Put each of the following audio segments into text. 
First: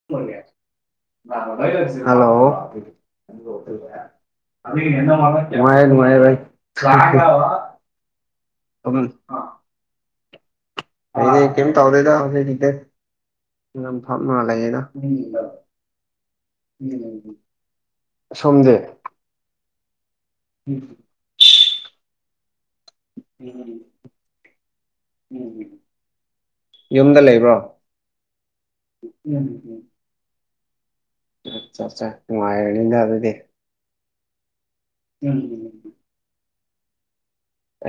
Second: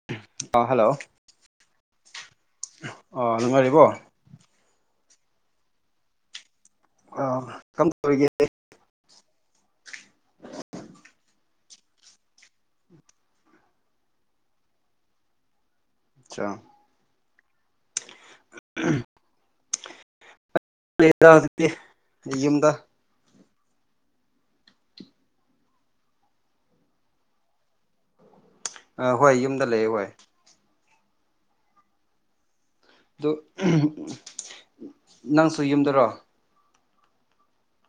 hello ꯑꯥ ꯅꯨꯡꯉꯥꯏꯌꯦ ꯅꯨꯡꯉꯥꯏꯔꯤꯕꯣ ꯅꯨꯡꯉꯥꯏꯌꯦ ꯚꯥꯏ ꯑꯥ ꯀꯝ ꯇꯧꯔꯤꯒꯦ ꯎꯍꯨꯝ ꯑꯩꯗꯤ ꯀꯩꯝ ꯇꯧꯔꯦꯗ ꯍꯧꯖꯤꯛ ꯐꯝꯃ ꯂꯩꯌꯦꯅ ꯑꯆꯥ ꯑꯁꯣꯝꯗꯦ ꯗꯦ ꯗꯥ ꯌꯨꯖꯤꯛꯇꯤ ꯂꯤꯌꯨꯝꯗ ꯍꯝ ꯍꯝ ꯌꯨꯝꯗ ꯂꯩꯕ꯭ꯔꯣ ꯑ ꯍꯣꯏ ꯌꯨꯝꯗ ꯂꯩꯑ ꯍꯣꯏ ꯆꯥꯆꯥ ꯉꯨꯡꯉꯥꯏꯔꯅꯤꯗ ꯑꯗꯨ ꯑꯍꯝ ꯅꯪꯁꯨ ꯌꯨꯝꯗꯔꯣ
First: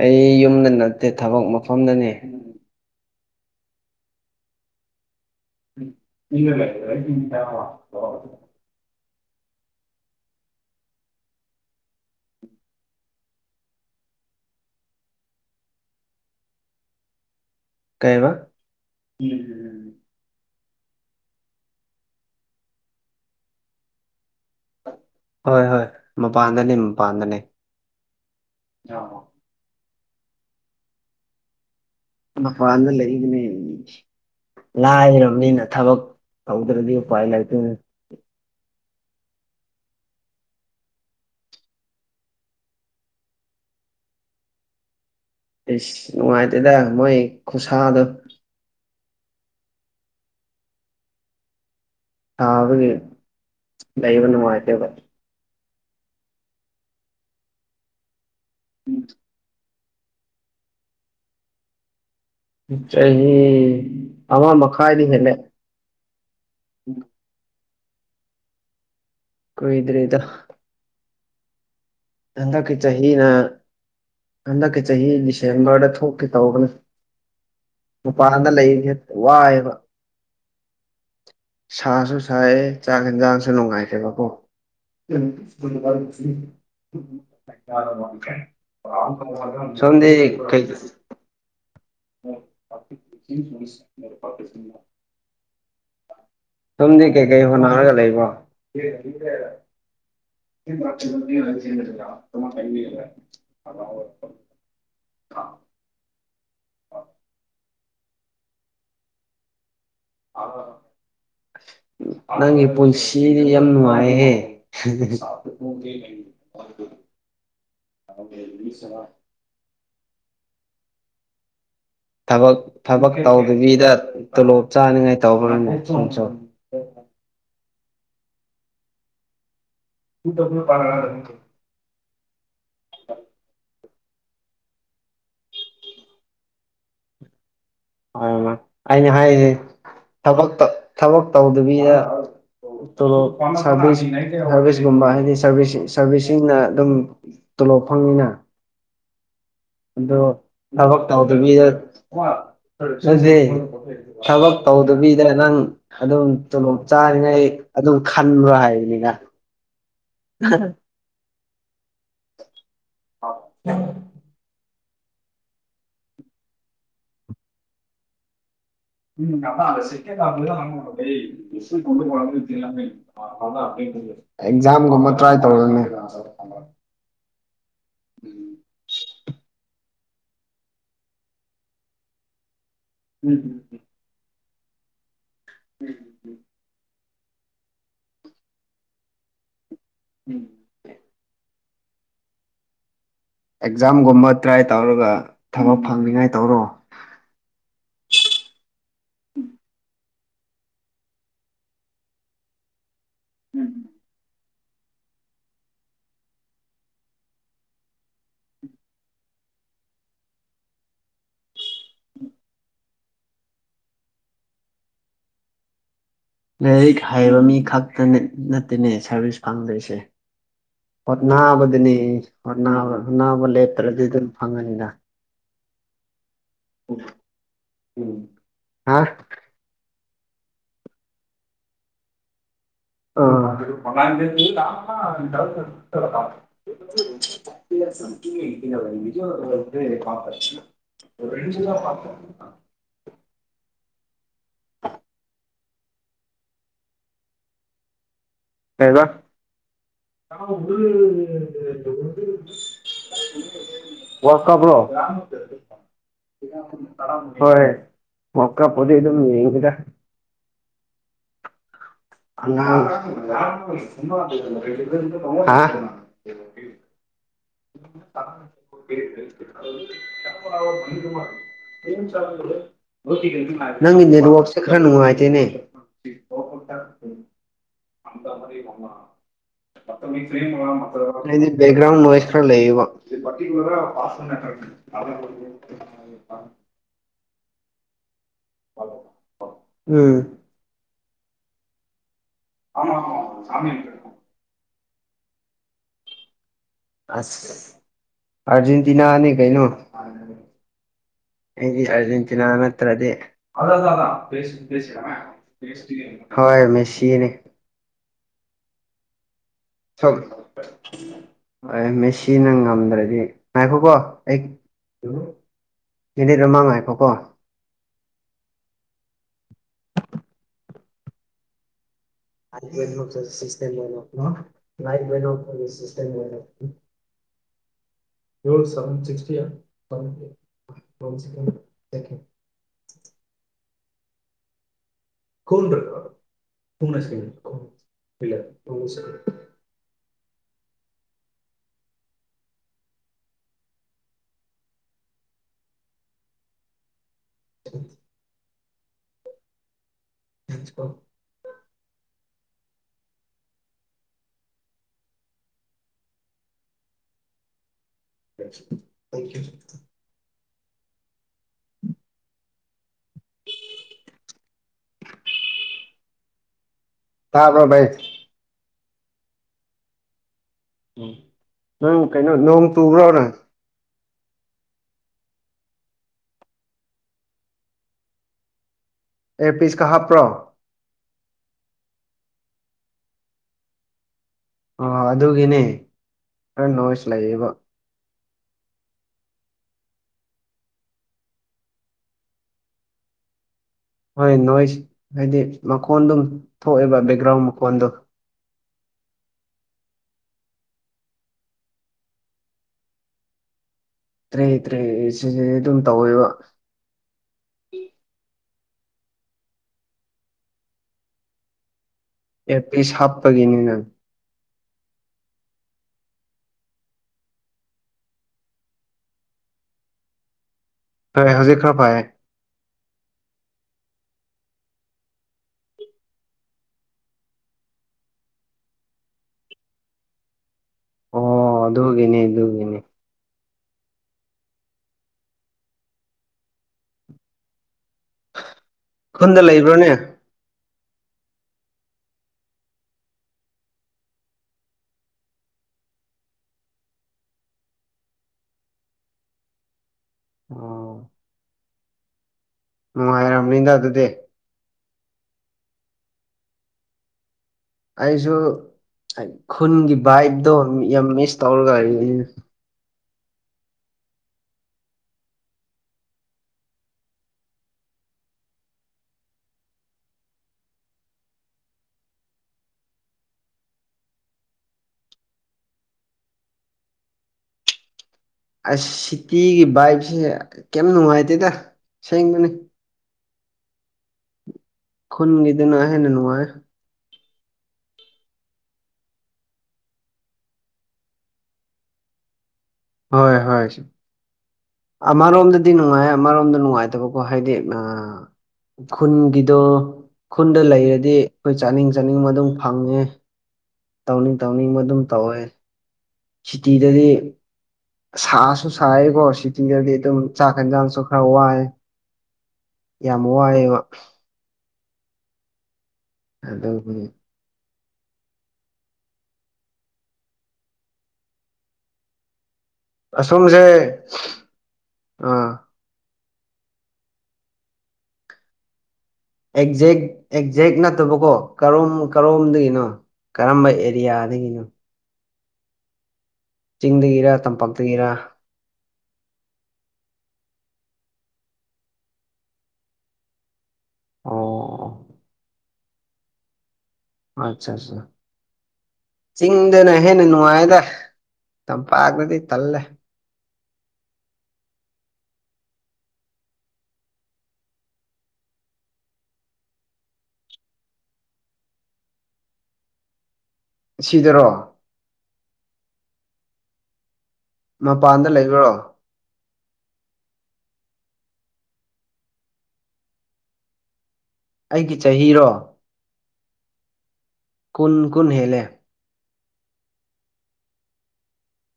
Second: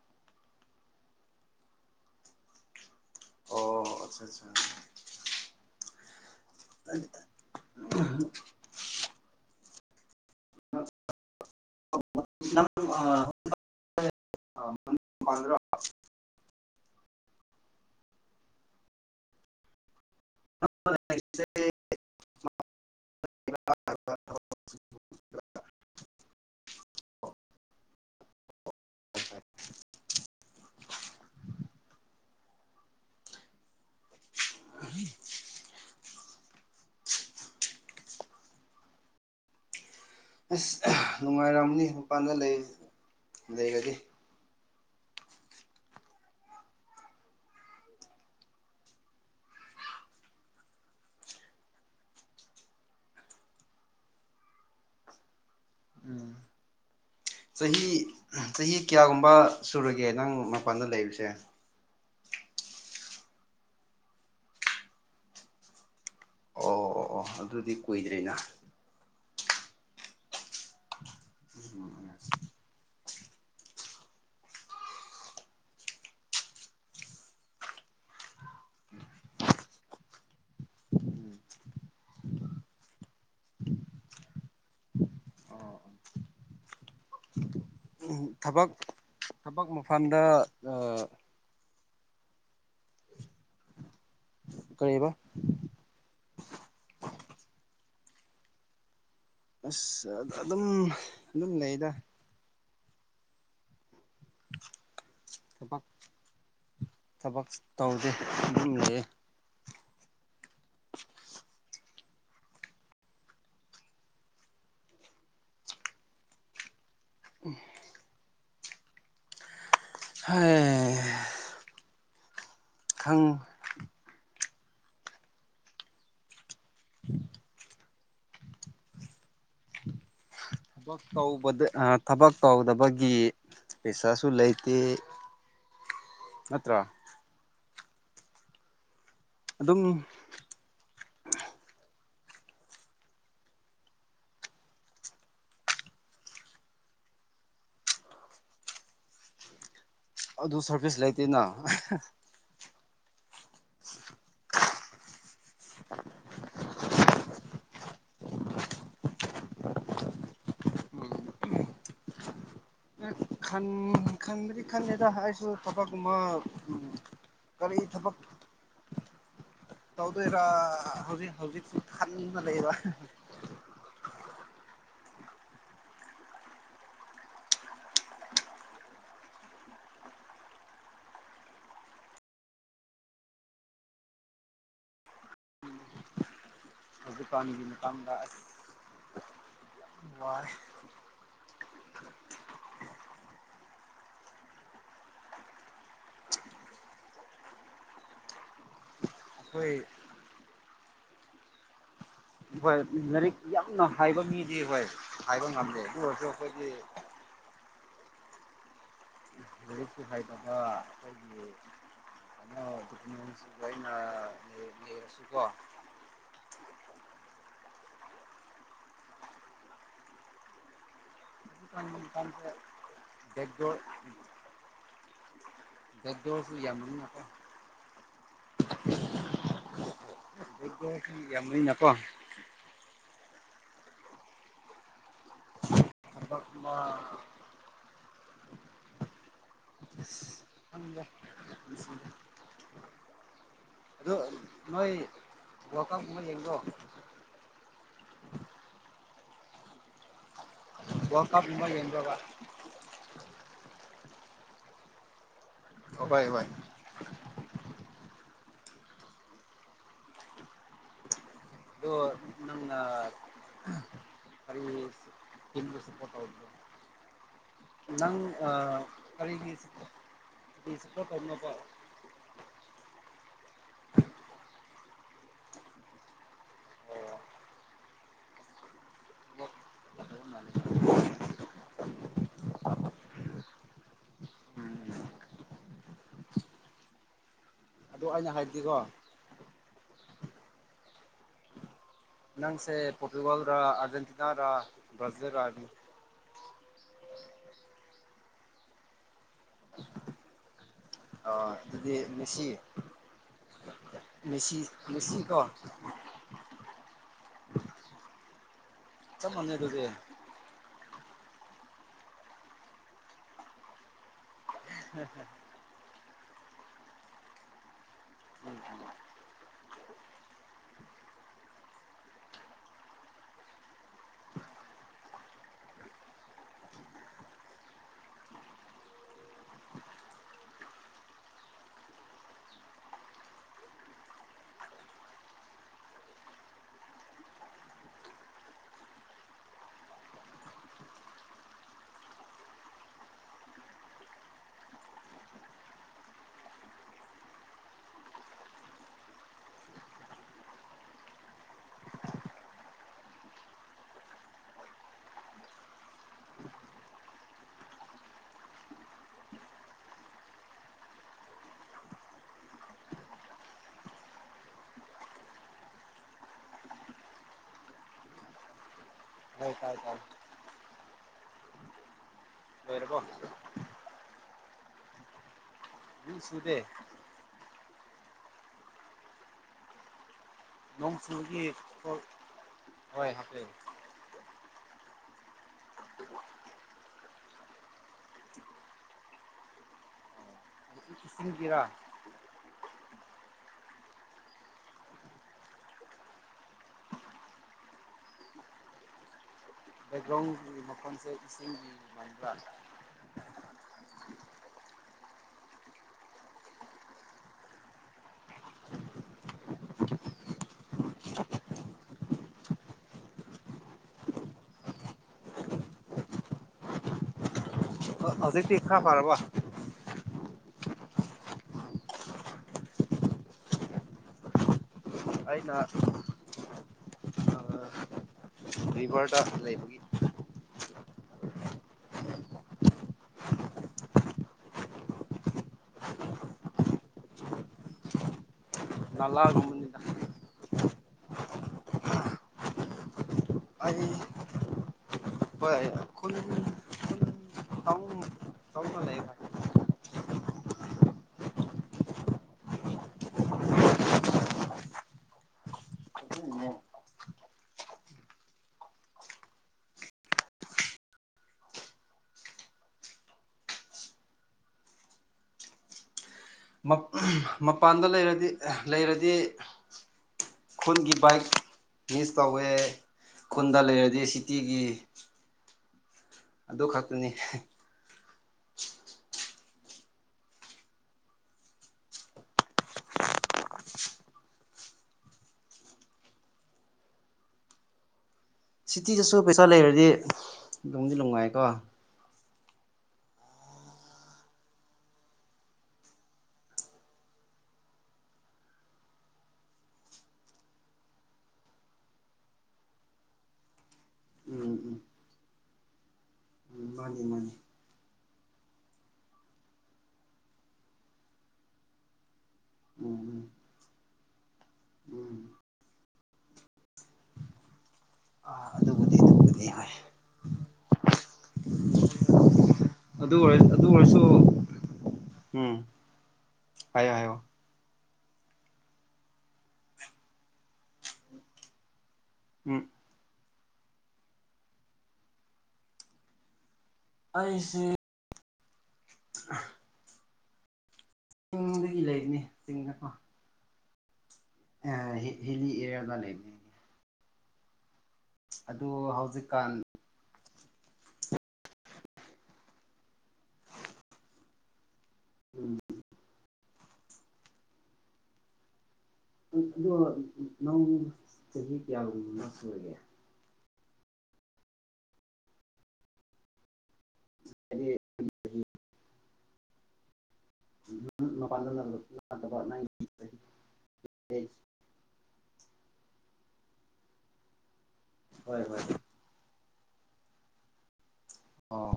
ꯑꯩ ꯌꯨꯝꯗ ꯅꯠꯇꯦ ꯊꯕꯛ ꯃꯐꯝꯗꯅꯦ ꯑꯣ ꯑꯆꯥ ꯑꯆꯥ ꯒ ꯂꯩ ꯔꯖ ꯇ [unintelligible] ꯑ [unintelligible] ꯀꯩꯕ ꯎꯝ [unintelligible] ꯍꯣꯏ ꯍꯣꯏ ꯃꯄꯥꯟꯗꯅꯤ ꯃꯄꯥꯟꯗꯅꯤ ꯃꯄꯥꯟꯗ ꯂꯩꯒꯅꯦ ꯂꯥꯏꯔꯕꯅꯤꯅ ꯊꯕꯛ ꯇꯧꯗ꯭ꯔꯗꯤ ꯎꯄꯥꯏ ꯂꯩꯇꯣꯅꯦ ꯑꯁ ꯅꯨꯡꯉꯥꯏꯔꯝꯅꯤ ꯃꯄꯥꯟꯗ ꯂꯩ ꯂꯩꯔꯗꯤ ꯑꯩꯁ ꯅꯨꯡꯉꯥꯏꯇꯦꯗ ꯃꯣꯏ ꯈꯨꯁꯥꯗꯣ ꯁꯕꯒꯤ ꯂꯩꯕ ꯅꯨꯡꯉꯥꯏꯇꯦꯕ ꯎꯝ ꯆꯍꯤ ꯆꯍꯤ ꯀꯌꯥꯒꯨꯝꯕ ꯁꯨꯔꯒꯦ ꯅꯪ ꯃꯄꯥꯟꯗ ꯂꯩꯕꯁꯦ ꯆꯍꯤ ꯑꯃ ꯃꯈꯥꯏꯗꯤ ꯍꯦꯜꯂꯦ ꯑꯣ ꯑꯣ ꯑꯣ ꯑꯗꯨꯗꯤ ꯀꯨꯏꯗ꯭ꯔꯦꯅ ꯀꯣꯏꯗ꯭ꯔꯦꯗ ꯎ ꯑꯟꯗꯛꯀꯤ ꯆꯍꯤꯅ ꯍꯟꯗꯛꯀꯤ ꯆꯍꯤ ꯗꯤꯁꯦꯝꯕꯔꯗ ꯊꯣꯛꯀꯦ ꯇꯧꯕꯅꯦ ꯃꯄꯥꯟꯗ ꯂꯩꯔꯤ ꯍꯦ ꯋꯥꯏꯑꯦꯕ ꯁꯥꯁꯨ ꯁꯥꯏꯌꯦ ꯆꯥꯛ ꯌꯦꯟꯖꯥꯡꯁꯨ ꯅꯨꯡꯉꯥꯏꯇꯦꯕꯀꯣ ꯎꯝ ꯊꯕꯛ ꯊꯕꯛ ꯁ [unintelligible] ꯁꫭꯝꯗꯤ ꯃꯐꯝꯗ ꯀꯩ ꯑꯥ [unintelligible] ꯀ꯭ꯔꯤꯕ ꯇꯨꯝꯗꯤ ꯀꯩꯀꯩ ꯍꯣꯠꯅꯔꯒ ꯂꯩꯕꯥ ꯑꯁ ꯑꯗꯨꯝ ꯑꯗꯨꯝ ꯂꯩꯗ ꯁ ꯀꯩꯅꯔ ꯑ [unintelligible] ꯊꯕꯛ ꯊꯕꯛ ꯇꯧꯗꯦ ꯑꯗꯨꯝ ꯂꯩꯑꯦ ꯑ ꯅꯪꯒꯤ ꯄꯨꯟꯁꯤꯗꯤ ꯌꯥꯝ ꯅꯨꯡꯉꯥꯏꯍꯦ ꯍ ꯎ ꯑꫭ ꯕꯦ ꯂꯤ ꯁꯥ ꯍ ꯊꯕꯛ ꯊꯕꯛ ꯈꯪ ꯇꯧꯗꯕꯤꯗ ꯇꯣꯂꯣꯞ ꯆꯥꯅꯤꯡꯉꯥꯏ ꯇꯧꯕ꯭ꯔꯅꯦ ꯁꯨꯝ ꯁꯨꯝ ꯊꯕꯛ ꯇꯧꯕꯗ ꯑ ꯊꯕꯛ ꯇꯧꯗꯕꯒꯤ ꯄꯩꯁꯥꯁꯨ ꯂꯩꯇꯦ ꯅꯠꯇ꯭ꯔꯥ ꯄꯔꯦꯝꯃ ꯑꯩꯅ ꯍꯥꯏꯁꯦ ꯑꯗꯨꯝꯅꯤ ꯊ ꯊꯕꯛ ꯇꯧꯗꯕꯤꯗ ꯇꯣ ꯁꯥꯔꯚꯤꯁ ꯁꯥꯔꯚꯤꯁꯀꯨꯝꯕ ꯍꯥꯏꯗꯤꯔꯚꯤꯁ ꯁꯔꯚꯤꯁꯁꯤꯡꯅ ꯑꯗꯨꯝ ꯇꯣꯂꯣꯞ ꯐꯪꯉꯤꯅ ꯑꯗꯣ ꯑꯗꯨ ꯁꯔꯚꯤꯁ ꯂꯩꯇꯦꯅ ꯆꯠꯖꯦ ꯊꯕꯛ ꯇꯧꯗꯕꯤꯗ ꯅꯪ ꯑꯗꯨꯝ ꯇꯣꯂꯣꯞ ꯆꯥꯔꯤꯉꯩ ꯑꯗꯨꯝ ꯈꯟꯕ꯭ꯔꯣ ꯍꯥꯏꯕꯅꯤꯅ [unintelligible] ꯈꯟ ꯈꯟꯕꯗꯤ ꯈꯟꯗꯦꯗ ꯑꯩꯁꯨ ꯊꯕꯛꯒꯨꯝꯕ ꯎꯝ ꯀꯔꯤ ꯊꯕꯛ [unintelligible] ꯇꯧꯗꯣꯏꯔꯥ ꯍꯧꯖꯤꯛ ꯍꯧꯖꯤꯛꯁꯨ ꯈꯟꯅ ꯂꯩꯕ ꯑꯦꯛꯖꯥꯝꯒꯨꯝꯕ ꯇ꯭ꯔꯥꯏ ꯇꯧꯔꯣꯅꯦ ꯎꯝ ꯎꯝ ꯎꯝ ꯎꯝ ꯍꯧꯖꯤꯛꯀꯥꯟꯒꯤ ꯃꯇꯥꯡꯗ ꯋꯥꯏ ꯑꯦꯛꯖꯥꯝꯒꯨꯝꯕ ꯇ꯭ꯔꯥꯏ ꯇꯧꯔꯒ ꯊꯕꯛ ꯐꯪꯅꯤꯉꯥꯏ ꯇꯧꯔꯣ ꯈꫭꯏ ꯍꯣꯏ ꯂꯥꯏꯔꯤꯛ ꯌꯥꯝꯅ ꯍꯥꯏꯕ ꯃꯤꯗꯤ ꯍꯣꯏ ꯍꯥꯏꯕ ꯉꯝꯗꯦ ꯑꯗꯨ ꯑꯣꯏꯔꯁꯨ ꯑꯩꯈꯣꯏꯗꯤ ꯂꯥꯏꯔꯤꯛꯁꯨ ꯍꯩꯗꯕ ꯑꯩꯈꯣꯏꯒꯤ [unintelligible] ꯂꯥꯏꯔꯤꯛ ꯍꯩꯕ ꯃꯤ ꯈꯛꯇ ꯅꯠꯇꯦꯅꯦ ꯁꯥꯔꯚꯤꯁ ꯐꯪꯗꯣꯏꯁꯦ ꯍꯧꯖꯤꯛꯀꯥꯟ ꯍꯣꯠꯅꯥꯕꯗꯨꯅꯤ ꯃꯇꯝꯁꯦ ꯍꯣꯠꯅꯥꯕ ꯅꯥꯕ ꯂꯦꯞꯇ꯭ꯔꯗꯤ ꯑꯗꯨꯝ ꯐꯪꯉꯅꯤꯗ [unintelligible] ꯌꯥꯝ ꯑꯣ [unintelligible] ꯌꯝ ꯂꯩꯅꯀꯣ ꯑꯣ [unintelligible] [unintelligible] ꯈꯪꯗꯦ ꯄꯨꯟꯁꯤꯁꯦ [unintelligible] ꯑꯗꯨ ꯅꯣꯏ ꯋꯥꯔ ꯀꯞ ꯀꯨꯝꯕ ꯌꯦꯡꯕꯔꯣ ꯀꯩꯕ ꯋꯥꯔꯜ ꯀꯞꯀꯨꯝꯕ ꯌꯦꯡꯕ꯭ꯔꯕ ꯋꯥꯔ ꯀꯞ꯭ꯔꯣ ꯍꯣꯏ ꯍꯣꯏ ꯍꯣꯏ ꯋꯥꯛ ꯀꯞ ꯄꯨꯗꯤ ꯑꯗꯨꯝ ꯌꯦꯡꯉꯤꯗ ꯑꯗꯣ ꯅꯪꯅ ꯑꯉꯥꯡ ꯍꯥ ꯀꯔꯤ ꯇꯤꯝꯕꯨ [unintelligible] ꯁꯞꯄꯣꯔꯠ ꯇꯧꯕꯅꯣ ꯅꯪ ꯑꯥ ꯀꯔꯤꯒꯤ ꯁꯞꯄꯣꯔꯠ ꯇꯧꯕꯅꯣꯕ [unintelligible] ꯅꯪꯒꯤ ꯅꯦꯠꯋꯛꯁꯦ ꯈꯔ ꯅꯨꯡꯉꯥꯏꯇꯦꯅꯦ ꯑꯣ [unintelligible] ꯑꯣ ꯑꯩꯗꯤ ꯕꯦꯛꯒ꯭ꯔꯥꯎꯟ ꯅꯣꯏꯁ ꯈꯔꯥ ꯂꯩꯌꯦꯕ ꯎꯝ [unintelligible] ꯑꯗꯣ ꯑꯩꯅ ꯍꯥꯏ ꯎꯝ ꯅꯪꯁꯦ ꯄꯣꯔꯇꯨꯒꯜꯔ ꯑꯥꯔꯖꯦꯟꯇꯤꯅꯥꯔ ꯕ꯭ꯔꯥꯖꯤꯜ ꯔ ꯑꯗꯨ ꯑꯁ ꯑꯔꯖꯦꯟꯇꯤꯅꯥ ꯅꯤ ꯀꯩꯅꯣ ꯑꯩꯗꯤ ꯑꯗꯨꯗꯤ ꯑꯔꯖꯦꯟꯇꯤꯅꯥ ꯃꯦꯁꯤ ꯅꯠꯇ꯭ꯔꯗꯤ ꯑꯂꫭ ꯇꯥꯗꯥ Messi please please come Messi out ꯀꯣ ꯇꯤ ꯑꯦꯛꯁ ꯇꯤ ꯍꯣꯏ ꯃꯦꯁꯤꯅꯦ ꯆꯞ ꯃꯥꯅꯩꯗꯨꯗꯤ ꯍꯣꯏ ꯃꯦꯁꯤꯅ ꯉꯝꯗ꯭ꯔꯗꯤ ꯉꯥꯏꯈꯣꯀꯣ ꯑꯩ ꯃꯤꯅꯤꯠ ꯑꯃ ꯉꯥꯏꯈꯣꯀꯣ [unintelligible] [unintelligible] [unintelligible] [unintelligible] [inaudible] ꯄ꯭ꯔꯤꯟꯁꯤꯄꯜ [unintelligible] ꯇꯥꯕ꯭ꯔꯣ ꯚꯥꯏ ꯍꯣꯏ ꯇꯥꯏ ꯇꯥꯏ ꯎꯝ ꯅꯪ ꯀꯩꯅꯣ ꯅꯣꯡ ꯂꯣꯏꯔꯕꯣ ꯆꯨꯕ꯭ꯔꯣꯅꯦ ꯌꯨ ꯁꯨꯗꯦ ꯑꯦꯌꯔꯄꯤꯁꯀ ꯍꯥꯞꯄ꯭ꯔꯣ ꯅꯣꯡ ꯆꯨꯕꯒꯤ ꯈꯣꯏ ꯍꯣꯏ ꯍꯥꯞꯄꯦ ꯑ ꯑꯗꯨꯒꯤꯅꯦ ꯈꯔ ꯅꯣꯏꯁ ꯂꯩꯌꯦꯕ ꯑꯁꯤꯡꯀꯤꯔꯣ ꯍꯣꯏ ꯅꯣꯏꯁ ꯍꯥꯏꯗꯤ ꯃꯈꯣꯟ ꯑꯗꯨꯝ ꯊꯣꯛꯑꯦꯕ ꯕꯦꯛꯒ꯭ꯔꯥꯎꯟ ꯃꯈꯣꯟꯗꯣ ꯕꯦꯛꯒ꯭ꯔꯥꯎꯟꯒꯤ ꯃꯈꯣꯟꯁꯦ ꯏꯁꯤꯡꯒꯤ ꯃꯥꯟꯕ꯭ꯔꯥ ꯇ꯭ꯔꯦ ꯇ꯭ꯔꯦ [unintelligible] ꯑꯗꯨꯝ ꯇꯧꯋꯦꯕ ꯑꯦꯌꯔꯄꯤꯁ ꯍꯥꯞꯄꯒꯤꯅꯤ ꯅꯪ ꯑꯣ ꯍꯧꯖꯤꯛꯇꯤ ꯈꯔ ꯐꯔꯕꯣ ꯐꯔꯦ ꯍꯧꯖꯤꯛ ꯈꯔ ꯐꯥꯌꯦ ꯑꯩꯅ ꯔꯤꯕꯔꯗ ꯂꯩꯕꯒꯤ ꯑꯣ ꯑꯗꯨꯒꯤꯅꯤ ꯑꯗꯨꯒꯤꯅꯤ ꯄꯥꯛ__ ꯈꯨꯟꯗ ꯅꯂꯥꯒꯨꯝꯕꯅꯤꯗ ꯂꯩꯕ꯭ꯔꯣꯅꯦ ꯑꯩ ꯍꯣꯏ ꯈꯨꯟ ꯈꯨꯟ [unintelligible] ꯂꯩꯌꯦꯗꯥ ꯑꯣ ꯅꯨꯡꯉꯥꯏꯔꯝꯃꯅꯤꯗ ꯑꯗꯨꯗꯤ ꯀꯥꯏꯗꯩꯅꯣꯍꯦ ꯑꯩꯁꯨ [unintelligible] ꯈꯨꯟꯒꯤ ꯚꯥꯏꯕꯇꯣ ꯌꯥꯝ ꯃꯤꯁ ꯇꯧꯔꯒ [unintelligible] ꯃꯛ [unintelligible] ꯃ ꯃꯄꯥꯟꯗ ꯂꯩꯔꯗꯤ ꯑꯦꯍ ꯂꯩꯔꯗꯤ ꯈꯨꯟꯒꯤ ꯕꯥꯏꯛ ꯃꯤꯁ ꯇꯧꯋꯦ ꯈꯨꯟꯗ ꯂꯩꯔꯗꯤ ꯁꯤꯇꯤꯒꯤ ꯑꯗꯨ ꯈꯛꯇꯅꯤ ꯑꯁ ꯁꯤꯇꯤꯒꯤ ꯚꯥꯏꯕꯁꯦ ꯀꯦꯝ ꯅꯨꯡꯉꯥꯏꯇꯦꯗ ꯑꯁꯦꯡꯕꯅꯤ ꯈꯨꯟꯒꯤꯗꯨꯅꯍꯦꯟꯅ ꯅꯨꯡꯉꯥꯏꯌꯦ ꯁꯤꯇꯤꯗꯁꯨ ꯄꯩꯁꯥ ꯂꯩꯔꯗꯤ ꯅꯨꯡꯗꯤ ꯅꯨꯡꯉꯥꯏꯌꯦꯀꯣ ꯍꯣꯏ ꯍꯣꯏ ꯁ__ ꯑꯃꯔꯣꯝꯗꯗꯤ ꯅꯨꯡꯉꯥꯏ ꯑꯃꯔꯣꯝꯗ ꯅꯨꯡꯉꯥꯏꯇꯕꯀꯣ ꯍꯥꯏꯗꯤ ꯑ ꯈꯨꯟꯒꯤꯗꯣ ꯈꯨꯟꯗ ꯂꯩꯔꯗꯤ ꯑꯩꯈꯣꯏ ꯆꯥꯅꯤꯡ ꯆꯥꯅꯤꯡꯕ ꯑꯗꯨꯝ ꯐꯪꯉꯦ ꯇꯧꯅꯤꯡ ꯎꯝ ꯇꯧꯅꯤꯡꯕ ꯎꯝ ꯑꯗꯨꯝ ꯇꯧꯋꯦ ꯎꯝ ꯃꯥꯅꯤ ꯁꯤꯇꯤꯗꯗꯤ ꯃꯥꯅꯤ ꯁꯥꯁꯨ ꯁꯥꯏꯌꯦꯀꯣ ꯁꯤꯇꯤꯗꯗꯤ ꯑꯗꯨꯝ ꯆꯥꯛ ꯌꯦꯟꯖꯥꯡꯁꯨ ꯈꯔ ꯋꯥꯏꯌꯦ ꯎꯝ ꯌꯥꯝ ꯎꯝ ꯋꯥꯏꯑꯦꯕ ꯎꯝ ꯑꯗꯨꯒꯤ ꯑ ꯑꯗꯨꯕꯨꯗꯤ ꯑꯗꯨꯕꯨꯗꯤ ꯍꯣꯏ [unintelligible] ꯑꯗꯨ ꯑꯣꯏꯔ ꯑꯁꯣꯝꯁꯦ ꯑꯗꯨ ꯑꯣꯏꯔꯁꯨ ꯑꯥ ꯎꯝ ꯍꯥꯏꯌꯣ ꯍꯥꯏꯌꯣ ꯑꯦꯛꯖꯦꯛ ꯑꯦꯛꯖꯦꯛ ꯅꯠꯇꯕꯀꯣ ꯀꯔꯣꯝ ꯎꯝ ꯀꯔꯣꯝꯗꯒꯤꯅꯣ ꯀꯔꯝꯕ ꯑꯦꯔꯤꯌꯥꯗꯒꯤꯅꯣ ꯆꯤꯡꯗꯒꯤꯔ ꯇꯝꯄꯥꯛꯇꯒꯤꯔ ꯑꯥꯍ ꯆꯤꯡꯗꯒꯤ ꯂꯩꯕꯅꯤ ꯆꯤꯡꯗꯀꯣ ꯑ ꯑꯣ ꯍꯤ ꯍꯤꯜꯂꯤ ꯑꯦꯔꯤꯌꯥꯗ ꯂꯩꯕꯅꯦ ꯑꯣ ꯑꯠꯁꯥ ꯁꯥ ꯑꯗꯨ ꯍꯧꯖꯤꯛꯀꯥꯟ ꯍꯦꯟꯅ ꯅꯨꯡꯉꯥꯏꯗ ꯇꯝꯄꯥꯛꯇꯗꯤ ꯇꯜꯂꯦ ꯎꯝ ꯑꯗꯣ ꯅꯪ ꯆꯍꯤ ꯀꯌꯥꯒꯨꯝꯕ ꯁꯨꯔꯒꯦ ꯁꯤꯗꯔꯣ ꯍꯥꯏꯗꯤ ꯃꯄꯥꯟꯗ ꯂꯩꯕ꯭ꯔꯣ [unintelligible] ꯑꯩꯒꯤ ꯆꯍꯤꯔꯣ ꯀꯨꯟ ꯀꯨꯟ ꯍꯣꯏ ꯍꯣꯏ ꯍꯦꯜꯂꯦ ꯑꯣ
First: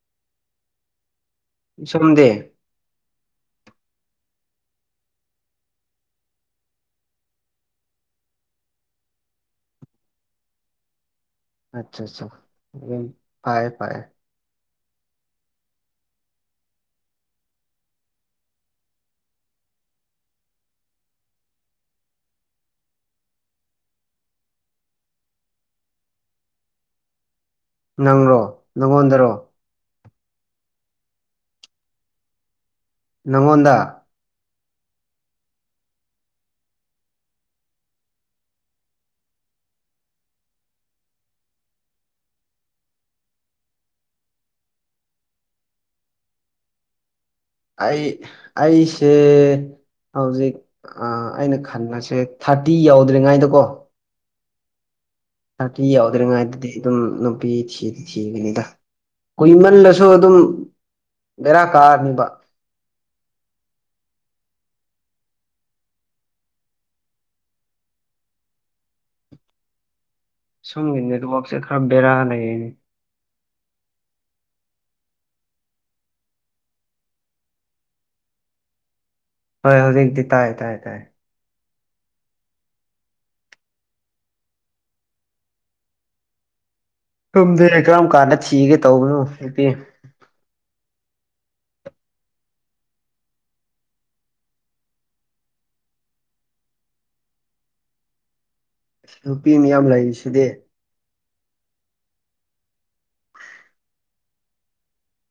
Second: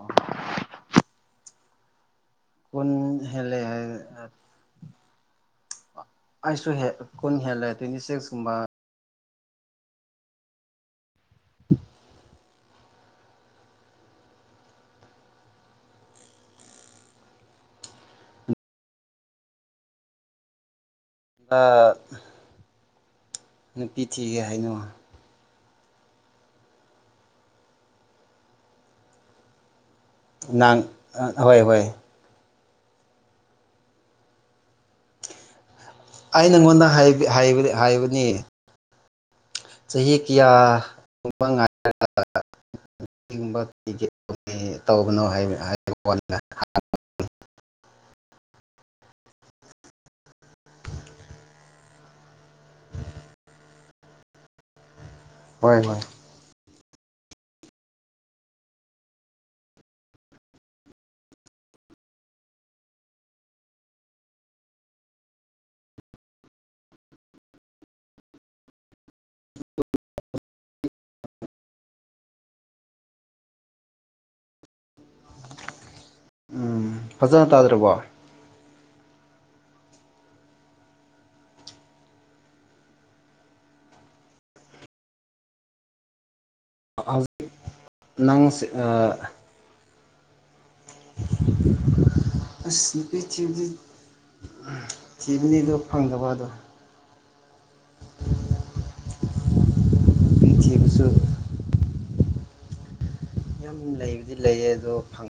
ꯁꯨꯝꯗꯦ ꯀꯣꯟ ꯍꯦꯂꯦ ꯑꯩꯁꯨ ꯀꯨꯟ ꯍꯦꯜꯂꯦ ꯇ꯭ꯋꯦꯟꯇꯤ ꯁꯤꯛꯁ ꯀꯨꯝꯕ ꯑꯆꯥ ꯑꯆꯥ ꯐꯌꯦ ꯐꯌꯦ ꯑꯥ ꯅꯨꯄꯤ ꯊꯤꯒꯦꯍꯩꯅꯨ ꯅꯪꯔꯣ ꯅꯪꯉꯣꯟꯗꯔꯣ ꯅꯥꯡ ꯍꯣꯏ ꯍꯣꯏ ꯅꯪꯉꯣꯟꯗ ꯑꯩꯅꯉꯣꯟꯗ ꯍꯥꯏꯕꯅꯤ ꯆꯥꯍꯤ‌ ꯀꯌꯥ [unintelligible] [unintelligible] ꯇꯧꯒꯅꯣ [unintelligible] ꯑꯩ ꯑꯩꯁꯦ ꯍꯧꯖꯤꯛ ꯑꯩꯅ ꯈꯟꯕꯁꯦ ꯊꯥꯔꯇꯤ ꯌꯧꯗ꯭ꯔꯤꯉꯥꯏꯗꯀꯣ ꯍꯣꯏ ꯆꯥꯛꯇ ꯍꯣꯏ ꯌꯥꯎꯗ꯭ꯔꯤꯉꯥꯏꯗꯗꯤ ꯑꯗꯨꯝ ꯅꯨꯄꯤ ꯊꯤꯗꯤ ꯊꯤꯒꯅꯤꯗ ꯀꯨꯏꯃꯜꯂꯁꯨ ꯑꯗꯨꯝ ꯕꯦꯔꯥ ꯀꯥꯔꯅꯤꯕ [inaudible] ꯁꯣꯝꯒꯤ ꯅꯦꯠꯋꯔꯛꯁꯦ ꯈꯔ ꯕꯔꯥ ꯂꯩꫪꯦꯅꯦ ꯎꯝ ꯐꯖꯅ ꯇꯥꯗ꯭ꯔꯕꫭ ꯍꯣꯏ ꯍꯧꯖꯤꯛꯇꯤ ꯇꯥꯏ ꯇꯥꯏꯌꯦ ꯇꯥꯏ ꯈꯨꯝꯗ꯭ꯔꯦ ꯀꯔꯝ ꯀꯥꯟꯗ ꯅꯪ ꯊꯤꯒꯦ ꯇꯧꯕꯅꯣ ꯅꯨꯄꯤ [inaudible] ꯑꯁ ꯅꯨꯄꯤ ꯊꯤꯕꯗꯤ‌ ꯊꯤꯕꯅꯤꯗꯣ ꯐꯪꯗꯕ ꯑꯗꯣ ꯅꯨꯄꯤ ꯃꯌꯥꯝ ꯂꯩꯔꯤꯁꯤꯗꯤ ꯅꯨꯄꯤ ꯊꯤꯕꯁꯨ ꯌꯥꯝ ꯂꯩꯕꯨꯗꯤ ꯂꯩꯌꯦ ꯑꯗꯣ ꯐꯪ